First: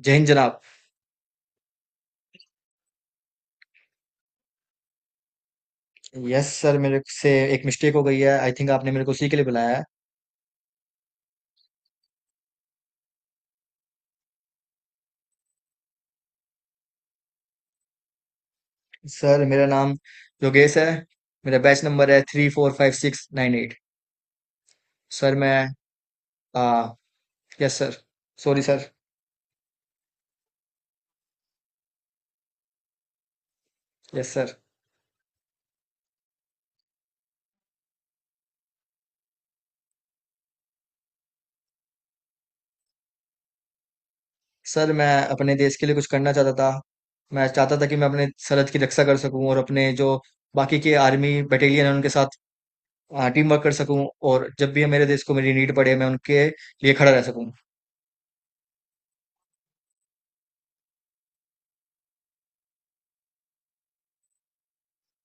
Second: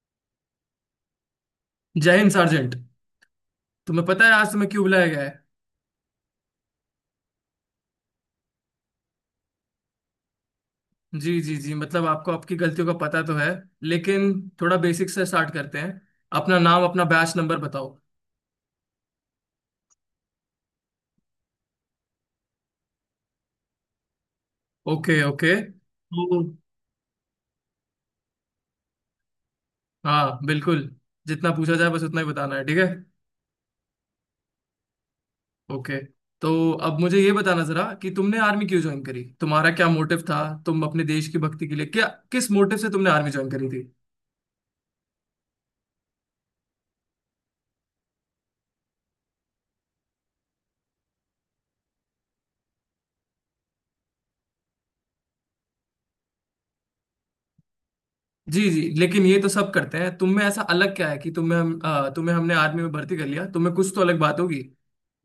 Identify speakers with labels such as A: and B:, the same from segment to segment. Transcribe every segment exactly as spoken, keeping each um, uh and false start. A: जय हिंद जनाब।
B: जय हिंद सार्जेंट। तुम्हें पता है आज तुम्हें क्यों बुलाया गया है?
A: यस सर, मेरे से एक मिस्टेक हो गई है। आई थिंक आपने मेरे को उसी के लिए बुलाया है।
B: जी जी जी, मतलब आपको आपकी गलतियों का पता तो है, लेकिन थोड़ा बेसिक से स्टार्ट करते हैं। अपना नाम अपना बैच नंबर बताओ।
A: सर, मेरा नाम योगेश है। मेरा बैच नंबर है three four five six nine eight.
B: Okay
A: sir
B: okay.
A: मैं
B: तो
A: आ, यस सर। Sorry sir.
B: हाँ बिल्कुल, जितना पूछा जाए बस उतना ही बताना है, ठीक है?
A: Yes sir.
B: ओके। तो अब मुझे ये बताना जरा कि तुमने आर्मी क्यों ज्वाइन करी, तुम्हारा क्या मोटिव था। तुम अपने देश की भक्ति के लिए क्या, किस मोटिव से तुमने आर्मी ज्वाइन करी थी?
A: सर, मैं अपने देश के लिए कुछ करना चाहता था। मैं चाहता था कि मैं अपने सरहद की रक्षा कर सकूं और अपने जो बाकी के आर्मी बटालियन है उनके साथ टीम वर्क कर सकूं। और जब भी मेरे देश को मेरी नीड पड़े मैं उनके लिए खड़ा रह सकूं।
B: जी जी, लेकिन ये तो सब करते हैं, तुम में ऐसा अलग क्या है कि तुम्हें हम अ, तुम्हें हमने आर्मी में भर्ती कर लिया, तुम्हें कुछ तो अलग बात होगी।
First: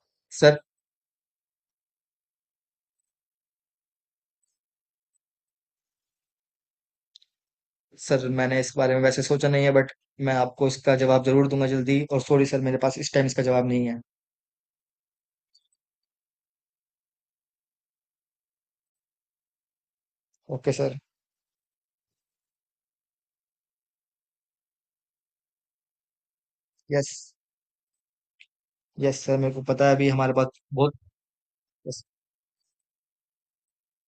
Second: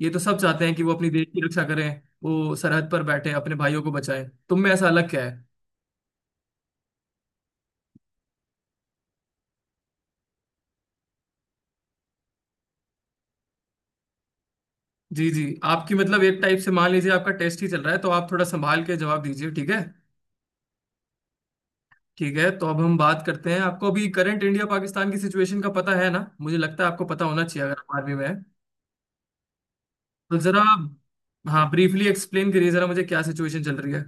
B: ये तो सब
A: सर।
B: चाहते हैं कि वो अपनी देश की रक्षा करें, वो सरहद पर बैठे अपने भाइयों को बचाएं। तुम में ऐसा अलग क्या है?
A: सर, मैंने इस बारे में वैसे सोचा नहीं है बट मैं आपको इसका जवाब जरूर दूंगा जल्दी। और सॉरी सर, मेरे पास इस टाइम इसका जवाब नहीं है।
B: जी जी। आपकी मतलब एक टाइप से मान लीजिए आपका टेस्ट ही चल रहा है, तो आप थोड़ा संभाल के जवाब दीजिए, ठीक है?
A: Okay sir.
B: ठीक है, तो अब हम बात करते हैं। आपको अभी करंट इंडिया पाकिस्तान की सिचुएशन का पता है ना? मुझे लगता है आपको
A: यस।
B: पता होना चाहिए अगर आप आर्मी में है।
A: यस सर, मेरे को पता है। अभी हमारे
B: तो
A: पास
B: जरा
A: बहुत।
B: हाँ,
A: yes,
B: ब्रीफली एक्सप्लेन करिए जरा मुझे क्या सिचुएशन चल रही है।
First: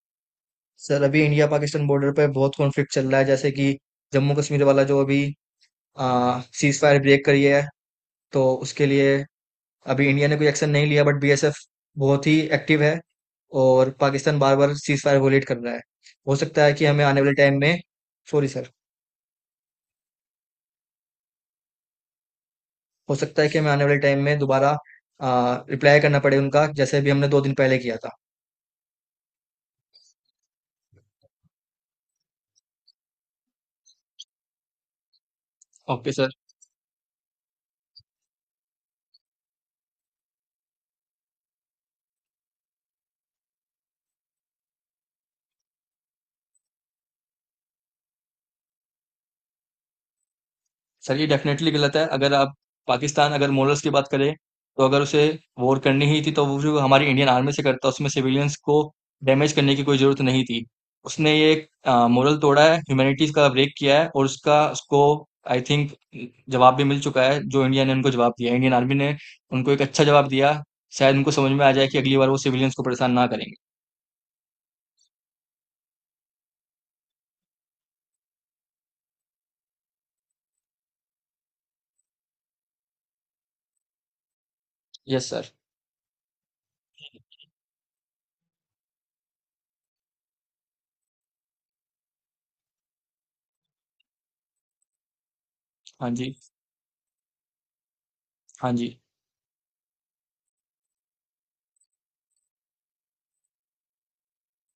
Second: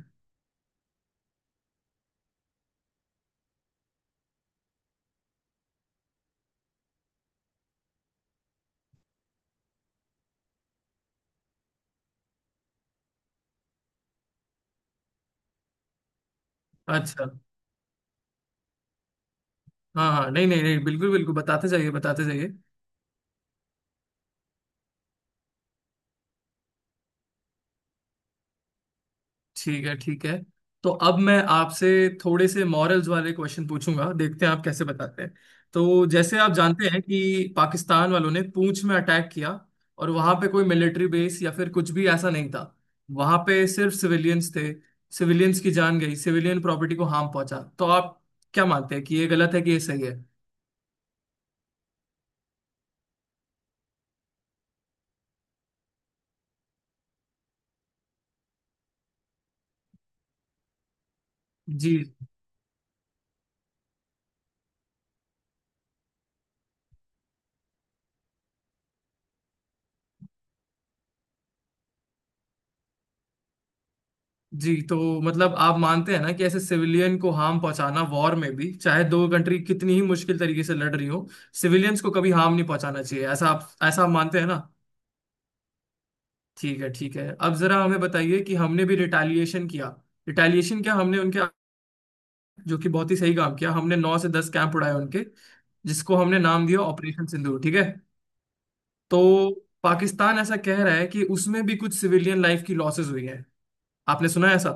A: सर अभी इंडिया पाकिस्तान बॉर्डर पे बहुत कॉन्फ्लिक्ट चल रहा है, जैसे कि जम्मू कश्मीर वाला जो अभी सीज फायर ब्रेक करी है। तो उसके लिए अभी इंडिया ने कोई एक्शन नहीं लिया, बट बीएसएफ बहुत ही एक्टिव है। और पाकिस्तान बार बार सीज फायर वोलेट कर रहा है। हो सकता है कि हमें आने
B: अच्छा।
A: वाले टाइम में। Sorry sir.
B: हाँ हाँ, नहीं नहीं नहीं, बिल्कुल बिल्कुल, बताते जाइए बताते जाइए।
A: हो सकता है कि हमें आने वाले टाइम में दोबारा रिप्लाई करना पड़े उनका, जैसे भी हमने दो दिन पहले किया था।
B: ठीक है ठीक है। तो अब मैं आपसे थोड़े से मॉरल्स वाले क्वेश्चन पूछूंगा, देखते हैं आप कैसे बताते हैं। तो
A: ओके सर।
B: जैसे आप जानते हैं कि पाकिस्तान वालों ने पूंछ में अटैक किया, और वहां पे कोई मिलिट्री बेस या फिर कुछ भी ऐसा नहीं था। वहां पे सिर्फ सिविलियंस थे। सिविलियंस की जान गई, सिविलियन प्रॉपर्टी को हार्म पहुंचा। तो आप क्या मानते हैं कि ये गलत है कि ये सही है?
A: सर, ये डेफिनेटली गलत है। अगर आप पाकिस्तान, अगर मोरल्स की बात करें तो अगर उसे वॉर करनी ही थी तो वो जो हमारी इंडियन आर्मी से करता, उसमें सिविलियंस को डैमेज करने की कोई ज़रूरत नहीं थी। उसने ये
B: जी
A: मोरल तोड़ा है, ह्यूमैनिटीज़ का ब्रेक किया है। और उसका, उसको आई थिंक जवाब भी मिल चुका है। जो इंडिया ने उनको जवाब दिया, इंडियन आर्मी ने उनको एक अच्छा जवाब दिया। शायद उनको समझ में आ जाए कि अगली बार वो सिविलियंस को परेशान ना करेंगे।
B: जी। तो मतलब आप मानते हैं ना कि ऐसे सिविलियन को हार्म पहुंचाना, वॉर में भी चाहे दो कंट्री कितनी ही मुश्किल तरीके से लड़ रही हो, सिविलियंस को कभी हार्म नहीं पहुंचाना चाहिए, ऐसा आप, ऐसा आप मानते हैं ना?
A: Yes sir.
B: ठीक है ठीक है। अब जरा हमें बताइए कि हमने भी रिटेलिएशन किया, रिटेलिएशन क्या, हमने उनके, जो कि बहुत ही सही काम किया, हमने नौ से दस कैंप उड़ाए उनके,
A: हाँ
B: जिसको
A: जी,
B: हमने नाम दिया ऑपरेशन सिंदूर, ठीक है?
A: हाँ जी।
B: तो पाकिस्तान ऐसा कह रहा है कि उसमें भी कुछ सिविलियन लाइफ की लॉसेस हुई है। आपने सुना है ऐसा?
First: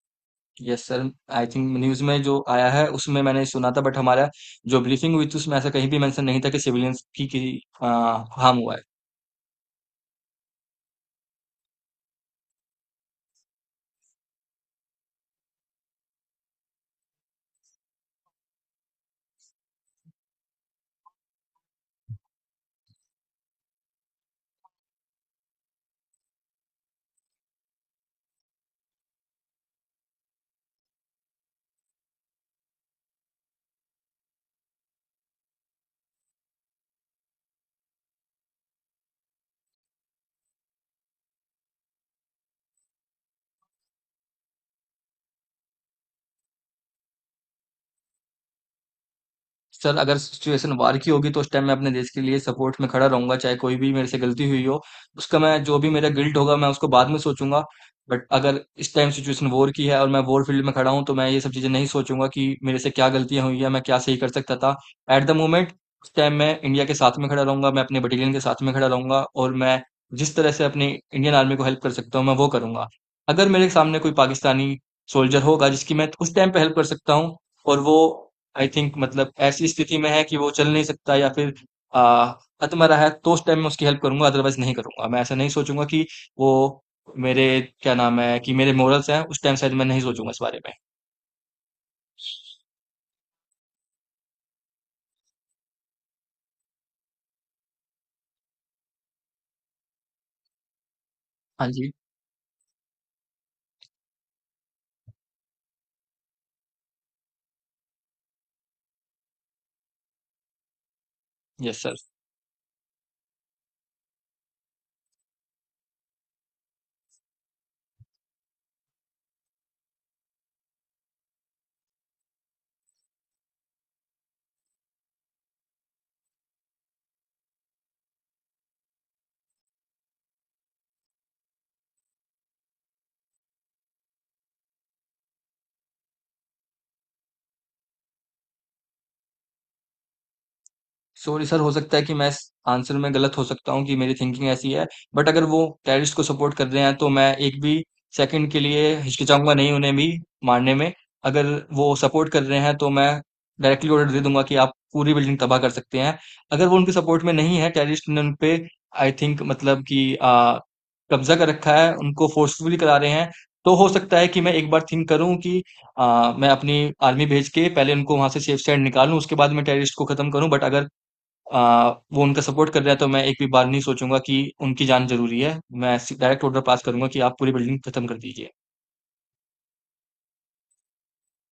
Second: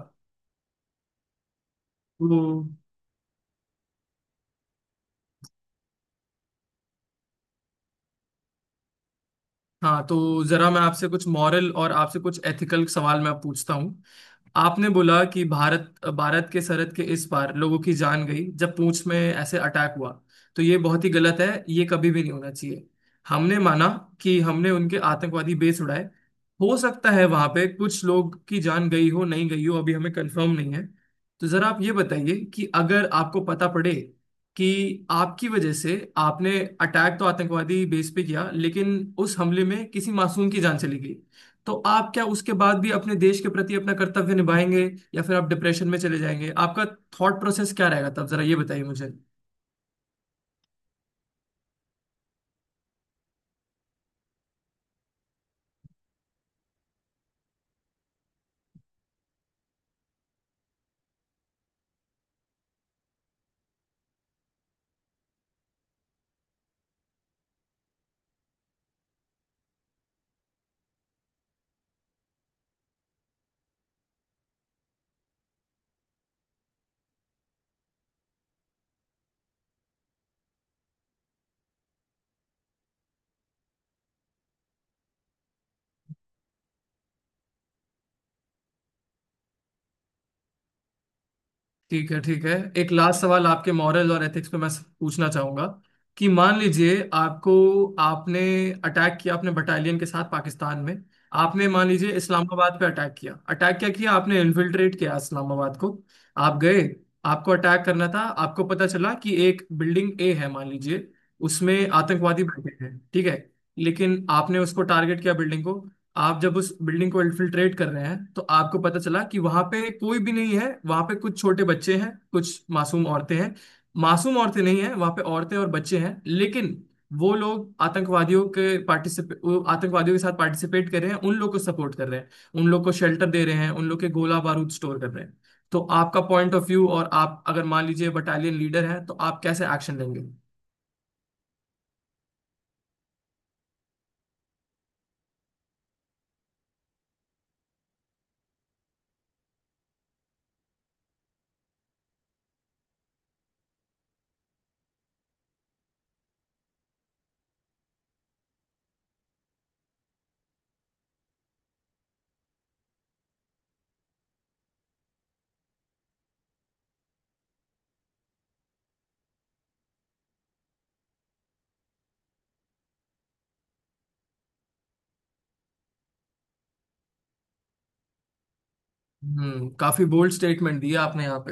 A: Yes sir, I think news में जो
B: तो
A: आया है उसमें मैंने सुना था। बट हमारा जो ब्रीफिंग हुई थी, उसमें ऐसा कहीं भी मेंशन नहीं था कि सिविलियंस की, की आ, हार्म हुआ है।
B: हाँ, तो जरा मैं आपसे कुछ मॉरल और आपसे कुछ एथिकल सवाल मैं पूछता हूँ। आपने बोला कि भारत, भारत के सरहद के इस पार लोगों की जान गई जब पूंछ में ऐसे अटैक हुआ, तो ये बहुत ही गलत है, ये कभी भी नहीं होना चाहिए। हमने माना कि हमने उनके आतंकवादी बेस उड़ाए, हो सकता है वहां पे कुछ लोग की जान गई हो, नहीं गई हो, अभी हमें कंफर्म नहीं है। तो जरा आप ये बताइए कि अगर आपको पता पड़े कि आपकी वजह से, आपने अटैक तो आतंकवादी बेस पे किया, लेकिन उस हमले में किसी मासूम की जान चली गई, तो आप क्या उसके बाद भी अपने देश के प्रति अपना कर्तव्य निभाएंगे, या फिर आप डिप्रेशन में चले जाएंगे? आपका थॉट प्रोसेस क्या रहेगा तब, जरा ये बताइए मुझे।
A: सर, अगर सिचुएशन वार की होगी तो उस टाइम मैं अपने देश के लिए सपोर्ट में खड़ा रहूँगा, चाहे कोई भी मेरे से गलती हुई हो, उसका मैं जो भी मेरा गिल्ट होगा मैं उसको बाद में सोचूँगा। बट अगर इस टाइम सिचुएशन वॉर की है और मैं वॉर फ़ील्ड में खड़ा हूँ तो मैं ये सब चीज़ें नहीं सोचूँगा कि मेरे से क्या गलतियाँ हुई हैं, मैं क्या सही कर सकता था। एट द मोमेंट उस टाइम मैं इंडिया के साथ में खड़ा रहूँगा, मैं अपने बटालियन के साथ में खड़ा रहूँगा और मैं जिस तरह से अपनी इंडियन आर्मी को हेल्प कर सकता हूँ, मैं वो करूँगा। अगर मेरे सामने कोई पाकिस्तानी सोल्जर होगा जिसकी मैं उस टाइम पे हेल्प कर सकता हूँ, और वो आई थिंक मतलब ऐसी स्थिति में है कि वो चल नहीं सकता या फिर आ, अतमरा रहा है, तो उस टाइम में उसकी हेल्प करूंगा, अदरवाइज नहीं करूंगा। मैं ऐसा नहीं सोचूंगा कि वो मेरे, क्या नाम है, कि मेरे मोरल्स हैं, उस टाइम शायद मैं नहीं सोचूंगा इस बारे में।
B: ठीक है ठीक है। एक लास्ट सवाल आपके मॉरल और एथिक्स पे मैं पूछना चाहूंगा कि मान लीजिए आपको, आपने अटैक किया अपने बटालियन के साथ पाकिस्तान में, आपने
A: हाँ
B: मान
A: जी।
B: लीजिए इस्लामाबाद पे अटैक किया, अटैक क्या किया आपने इन्फिल्ट्रेट किया इस्लामाबाद को। आप गए, आपको अटैक करना था, आपको पता चला कि एक बिल्डिंग ए है मान लीजिए, उसमें
A: यस सर।
B: आतंकवादी बैठे हैं, ठीक है? लेकिन आपने उसको टारगेट किया, बिल्डिंग को। आप जब उस बिल्डिंग को इन्फिल्ट्रेट कर रहे हैं तो आपको पता चला कि वहां पे कोई भी नहीं है, वहां पे कुछ छोटे बच्चे हैं, कुछ मासूम औरतें हैं। मासूम औरतें नहीं हैं, वहां पे औरतें और बच्चे हैं, लेकिन वो लोग आतंकवादियों के पार्टिसिपे, वो आतंकवादियों के साथ पार्टिसिपेट कर रहे हैं, उन लोग को सपोर्ट कर रहे हैं, उन लोग को शेल्टर दे रहे हैं, उन लोग के गोला बारूद स्टोर कर रहे हैं। तो आपका पॉइंट ऑफ व्यू, और आप अगर मान लीजिए बटालियन लीडर हैं तो आप कैसे एक्शन लेंगे?
A: सॉरी सर, हो सकता है कि मैं इस आंसर में गलत हो सकता हूँ, कि मेरी थिंकिंग ऐसी है, बट अगर वो टेररिस्ट को सपोर्ट कर रहे हैं तो मैं एक भी सेकंड के लिए हिचकिचाऊँगा नहीं उन्हें भी मारने में। अगर वो सपोर्ट कर रहे हैं तो मैं डायरेक्टली ऑर्डर दे दूँगा कि आप पूरी बिल्डिंग तबाह कर सकते हैं। अगर वो उनके सपोर्ट में नहीं है, टेररिस्ट ने उन पे आई थिंक मतलब कि अ, कब्ज़ा कर रखा है, उनको फोर्सफुली करा रहे हैं, तो हो सकता है कि मैं एक बार थिंक करूँ कि अ, मैं अपनी आर्मी भेज के पहले उनको वहाँ से सेफ साइड निकालूँ, उसके बाद मैं टेररिस्ट को खत्म करूँ। बट अगर आ, वो उनका सपोर्ट कर रहा है तो मैं एक भी बार नहीं सोचूंगा कि उनकी जान जरूरी है, मैं डायरेक्ट ऑर्डर पास करूंगा कि आप पूरी बिल्डिंग खत्म कर दीजिए।
B: हम्म, काफी बोल्ड स्टेटमेंट दिया आपने यहाँ पे।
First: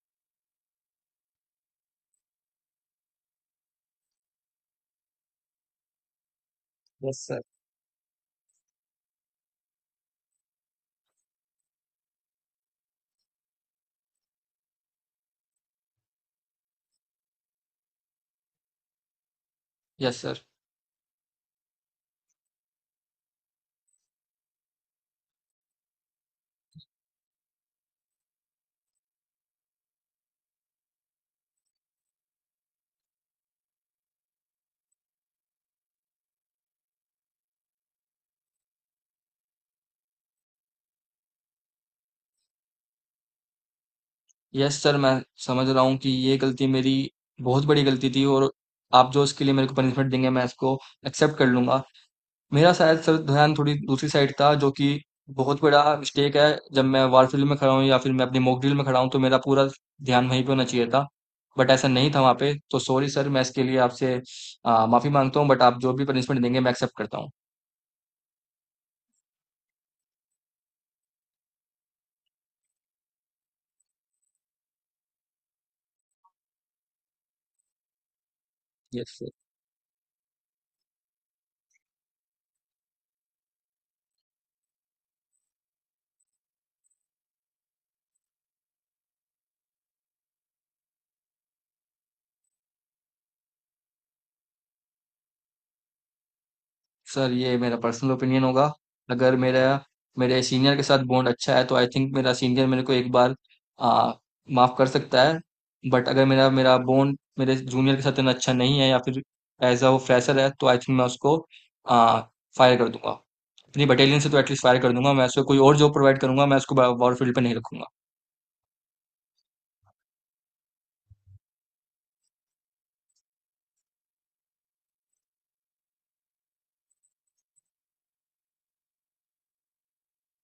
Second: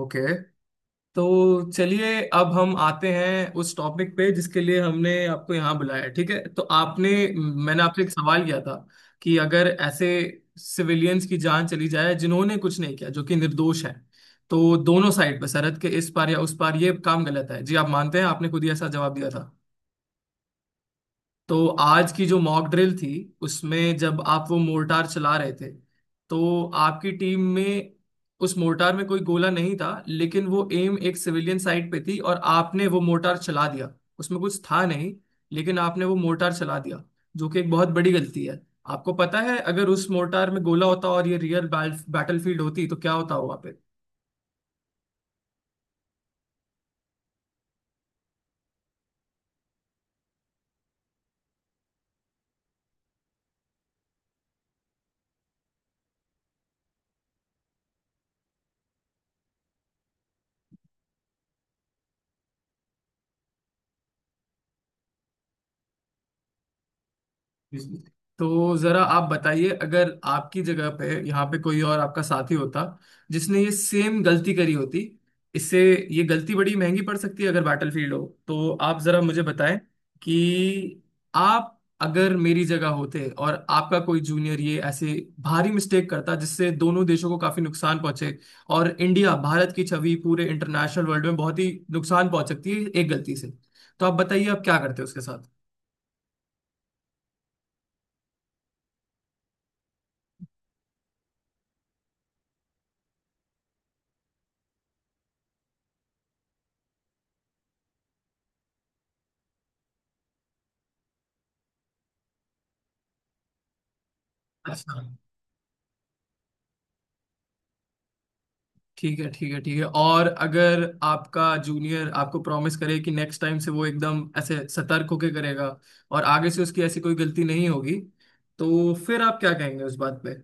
B: ओके, तो चलिए, अब हम आते हैं उस टॉपिक पे जिसके लिए हमने आपको यहाँ बुलाया है, ठीक है? तो आपने,
A: यस सर।
B: मैंने आपसे एक सवाल किया था कि अगर ऐसे सिविलियंस की जान चली जाए जिन्होंने कुछ नहीं किया, जो कि निर्दोष है, तो दोनों साइड पर सरहद के इस पार या उस पार ये काम गलत है जी, आप मानते हैं, आपने खुद ही ऐसा जवाब दिया था।
A: Yes sir.
B: तो आज की जो मॉक ड्रिल थी, उसमें जब आप वो मोर्टार चला रहे थे, तो आपकी टीम में, उस मोर्टार में कोई गोला नहीं था, लेकिन वो एम एक सिविलियन साइट पे थी और आपने वो मोर्टार चला दिया। उसमें कुछ था नहीं, लेकिन आपने वो मोर्टार चला दिया, जो कि एक बहुत बड़ी गलती है। आपको पता है अगर उस मोर्टार में गोला होता और ये रियल बैटल फील्ड होती तो क्या होता हुआ?
A: यस सर, मैं समझ रहा हूँ कि ये गलती मेरी बहुत बड़ी गलती थी, और आप जो इसके लिए मेरे को पनिशमेंट देंगे मैं इसको एक्सेप्ट कर लूंगा। मेरा शायद सर ध्यान थोड़ी दूसरी साइड था, जो कि बहुत बड़ा मिस्टेक है। जब मैं वार फील्ड में खड़ा हूँ या फिर मैं अपनी मॉक ड्रिल में खड़ा हूँ तो मेरा पूरा ध्यान वहीं पे होना चाहिए था। बट ऐसा नहीं था वहाँ पे। तो सॉरी सर, मैं इसके लिए आपसे आ, माफी मांगता हूँ। बट आप जो भी पनिशमेंट देंगे मैं एक्सेप्ट करता हूँ।
B: जी। तो जरा आप बताइए, अगर आपकी जगह पे यहाँ पे कोई और आपका साथी होता जिसने ये सेम गलती करी होती, इससे, ये गलती बड़ी महंगी पड़ सकती है अगर बैटलफील्ड हो। तो आप जरा
A: यस
B: मुझे बताएं कि आप, अगर मेरी जगह होते और आपका कोई जूनियर ये ऐसे भारी मिस्टेक करता जिससे दोनों देशों को काफी नुकसान पहुंचे, और इंडिया, भारत की छवि पूरे इंटरनेशनल वर्ल्ड में बहुत ही नुकसान पहुंच सकती है एक गलती से, तो आप बताइए आप क्या करते उसके साथ?
A: सर, ये मेरा पर्सनल ओपिनियन होगा। अगर मेरा मेरे सीनियर के साथ बॉन्ड अच्छा है तो आई थिंक मेरा सीनियर मेरे को एक बार आ, माफ कर सकता है। बट अगर मेरा मेरा बॉन्ड मेरे जूनियर के साथ इतना अच्छा नहीं है या फिर एज अ वो फ्रेशर है, तो आई थिंक मैं उसको आ, फायर कर दूंगा अपनी बटालियन से। तो एटलीस्ट फायर कर
B: अच्छा।
A: दूंगा, मैं उसको कोई और जॉब प्रोवाइड करूंगा, मैं उसको वॉरफील्ड पे नहीं रखूंगा।
B: ठीक है ठीक है ठीक है। और अगर आपका जूनियर आपको प्रॉमिस करे कि नेक्स्ट टाइम से वो एकदम ऐसे सतर्क होके करेगा, और आगे से उसकी ऐसी कोई गलती नहीं होगी, तो फिर आप क्या कहेंगे उस बात पे?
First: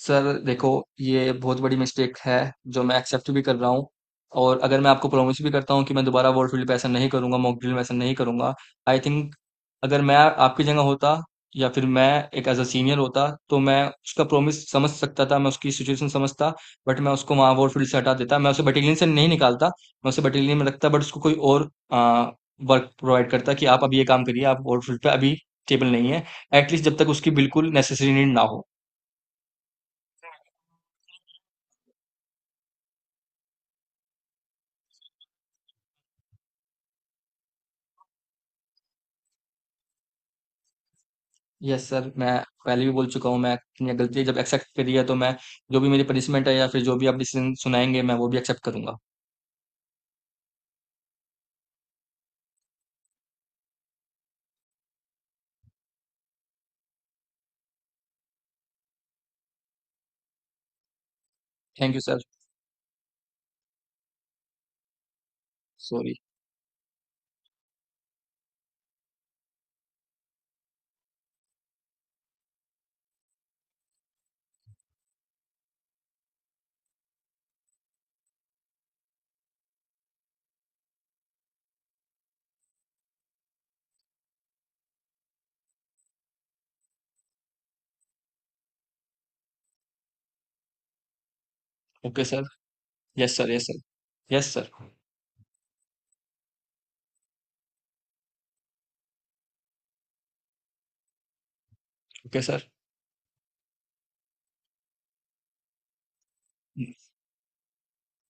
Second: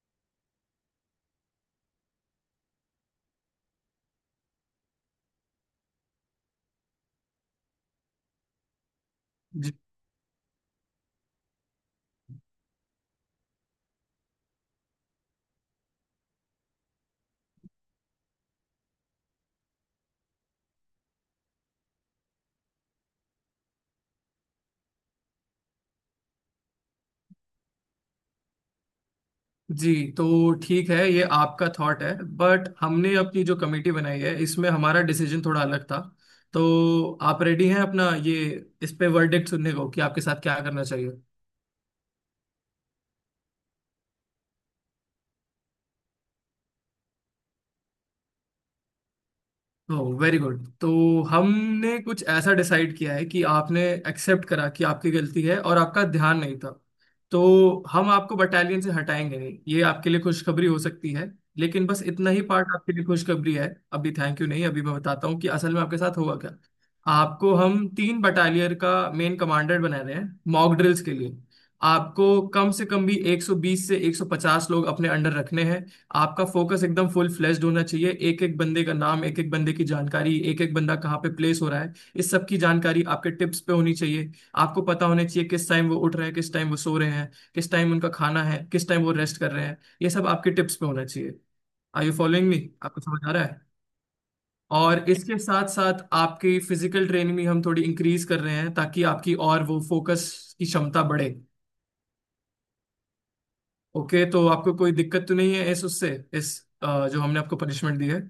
A: सर देखो, ये बहुत बड़ी मिस्टेक है जो मैं एक्सेप्ट भी कर रहा हूँ। और अगर मैं आपको प्रॉमिस भी करता हूँ कि मैं दोबारा वर्ल्ड फील्ड पे ऐसा नहीं करूंगा, मॉक ड्रिल में ऐसा नहीं करूंगा, आई थिंक
B: जी,
A: अगर मैं आपकी जगह होता या फिर मैं एक एज अ सीनियर होता तो मैं उसका प्रॉमिस समझ सकता था, मैं उसकी सिचुएशन समझता। बट मैं उसको वहाँ वर्ल्ड फील्ड से हटा देता, मैं उसे बटालियन से नहीं निकालता, मैं उसे बटालियन में रखता, बट उसको कोई और वर्क प्रोवाइड करता कि आप अभी ये काम करिए, आप वर्ल्ड फील्ड पे अभी टेबल नहीं है, एटलीस्ट जब तक उसकी बिल्कुल नेसेसरी नीड ना हो।
B: जी। तो ठीक है, ये आपका थॉट है, बट हमने अपनी जो कमेटी बनाई है इसमें हमारा डिसीजन थोड़ा अलग था। तो आप रेडी हैं अपना ये, इस पे वर्डिक्ट सुनने को कि आपके साथ क्या करना चाहिए?
A: यस सर, मैं पहले भी बोल चुका हूँ, मैं अपनी गलती जब एक्सेप्ट करी है तो मैं जो भी मेरी पनिशमेंट है या फिर जो भी आप डिसीजन सुनाएंगे मैं वो भी एक्सेप्ट करूंगा।
B: Oh, very good. तो हमने कुछ ऐसा डिसाइड किया है कि आपने एक्सेप्ट करा कि आपकी गलती है और आपका ध्यान नहीं था, तो हम आपको बटालियन से हटाएंगे नहीं, ये आपके लिए खुशखबरी हो सकती है। लेकिन
A: थैंक यू
B: बस
A: सर।
B: इतना ही पार्ट आपके लिए खुशखबरी है। अभी थैंक यू नहीं, अभी मैं बताता हूँ कि असल में आपके
A: सॉरी।
B: साथ हुआ क्या। आपको हम तीन बटालियर का मेन कमांडर बना रहे हैं मॉक ड्रिल्स के लिए। आपको कम से कम भी एक सौ बीस से एक सौ पचास लोग अपने अंडर रखने हैं। आपका फोकस एकदम फुल फ्लेश्ड होना चाहिए, एक एक बंदे का नाम, एक एक बंदे की जानकारी, एक एक बंदा कहाँ पे प्लेस हो रहा है, इस सब की जानकारी आपके टिप्स पे होनी चाहिए। आपको पता होना चाहिए किस टाइम वो उठ रहे हैं, किस टाइम वो सो रहे हैं, किस टाइम उनका खाना है, किस टाइम वो रेस्ट कर रहे हैं, ये सब आपके टिप्स पे होना चाहिए। Are you
A: okay sir.
B: Following me? आपको समझ आ
A: यस
B: रहा
A: सर। यस
B: है?
A: सर। Yes sir.
B: और इसके साथ साथ आपकी फिजिकल ट्रेनिंग भी हम थोड़ी इंक्रीज कर रहे हैं ताकि आपकी और वो फोकस की क्षमता बढ़े।
A: Okay sir.
B: ओके, तो आपको कोई दिक्कत तो नहीं है इस, उससे, इस अ, जो हमने आपको पनिशमेंट दी है?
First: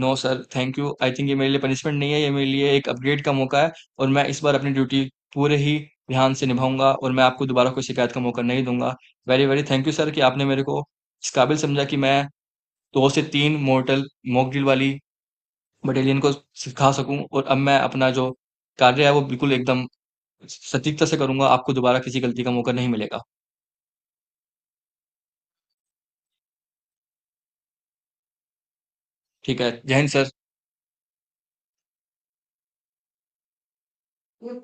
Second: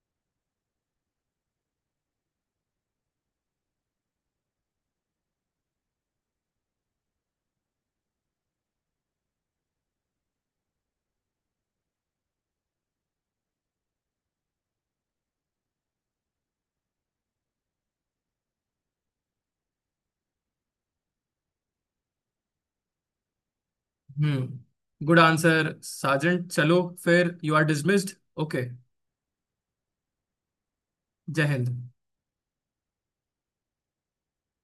A: No sir, thank you. I think ये मेरे लिए पनिशमेंट नहीं है, ये मेरे लिए एक अपग्रेड का मौका है। और मैं इस बार अपनी ड्यूटी पूरे ही ध्यान से निभाऊंगा, और मैं आपको दोबारा कोई शिकायत का मौका नहीं दूंगा। Very very thank you sir कि आपने मेरे को इस काबिल समझा कि मैं दो से तीन मोर्टल मॉक ड्रिल वाली बटालियन को सिखा सकूँ। और अब मैं अपना जो कार्य है वो बिल्कुल एकदम सटीकता से करूँगा, आपको दोबारा किसी गलती का मौका नहीं मिलेगा।
B: Hmm, good answer Sajan. चलो फिर, यू आर डिसमिस्ड। ओके।
A: ठीक है, जय हिंद
B: जय हिंद।
A: सर।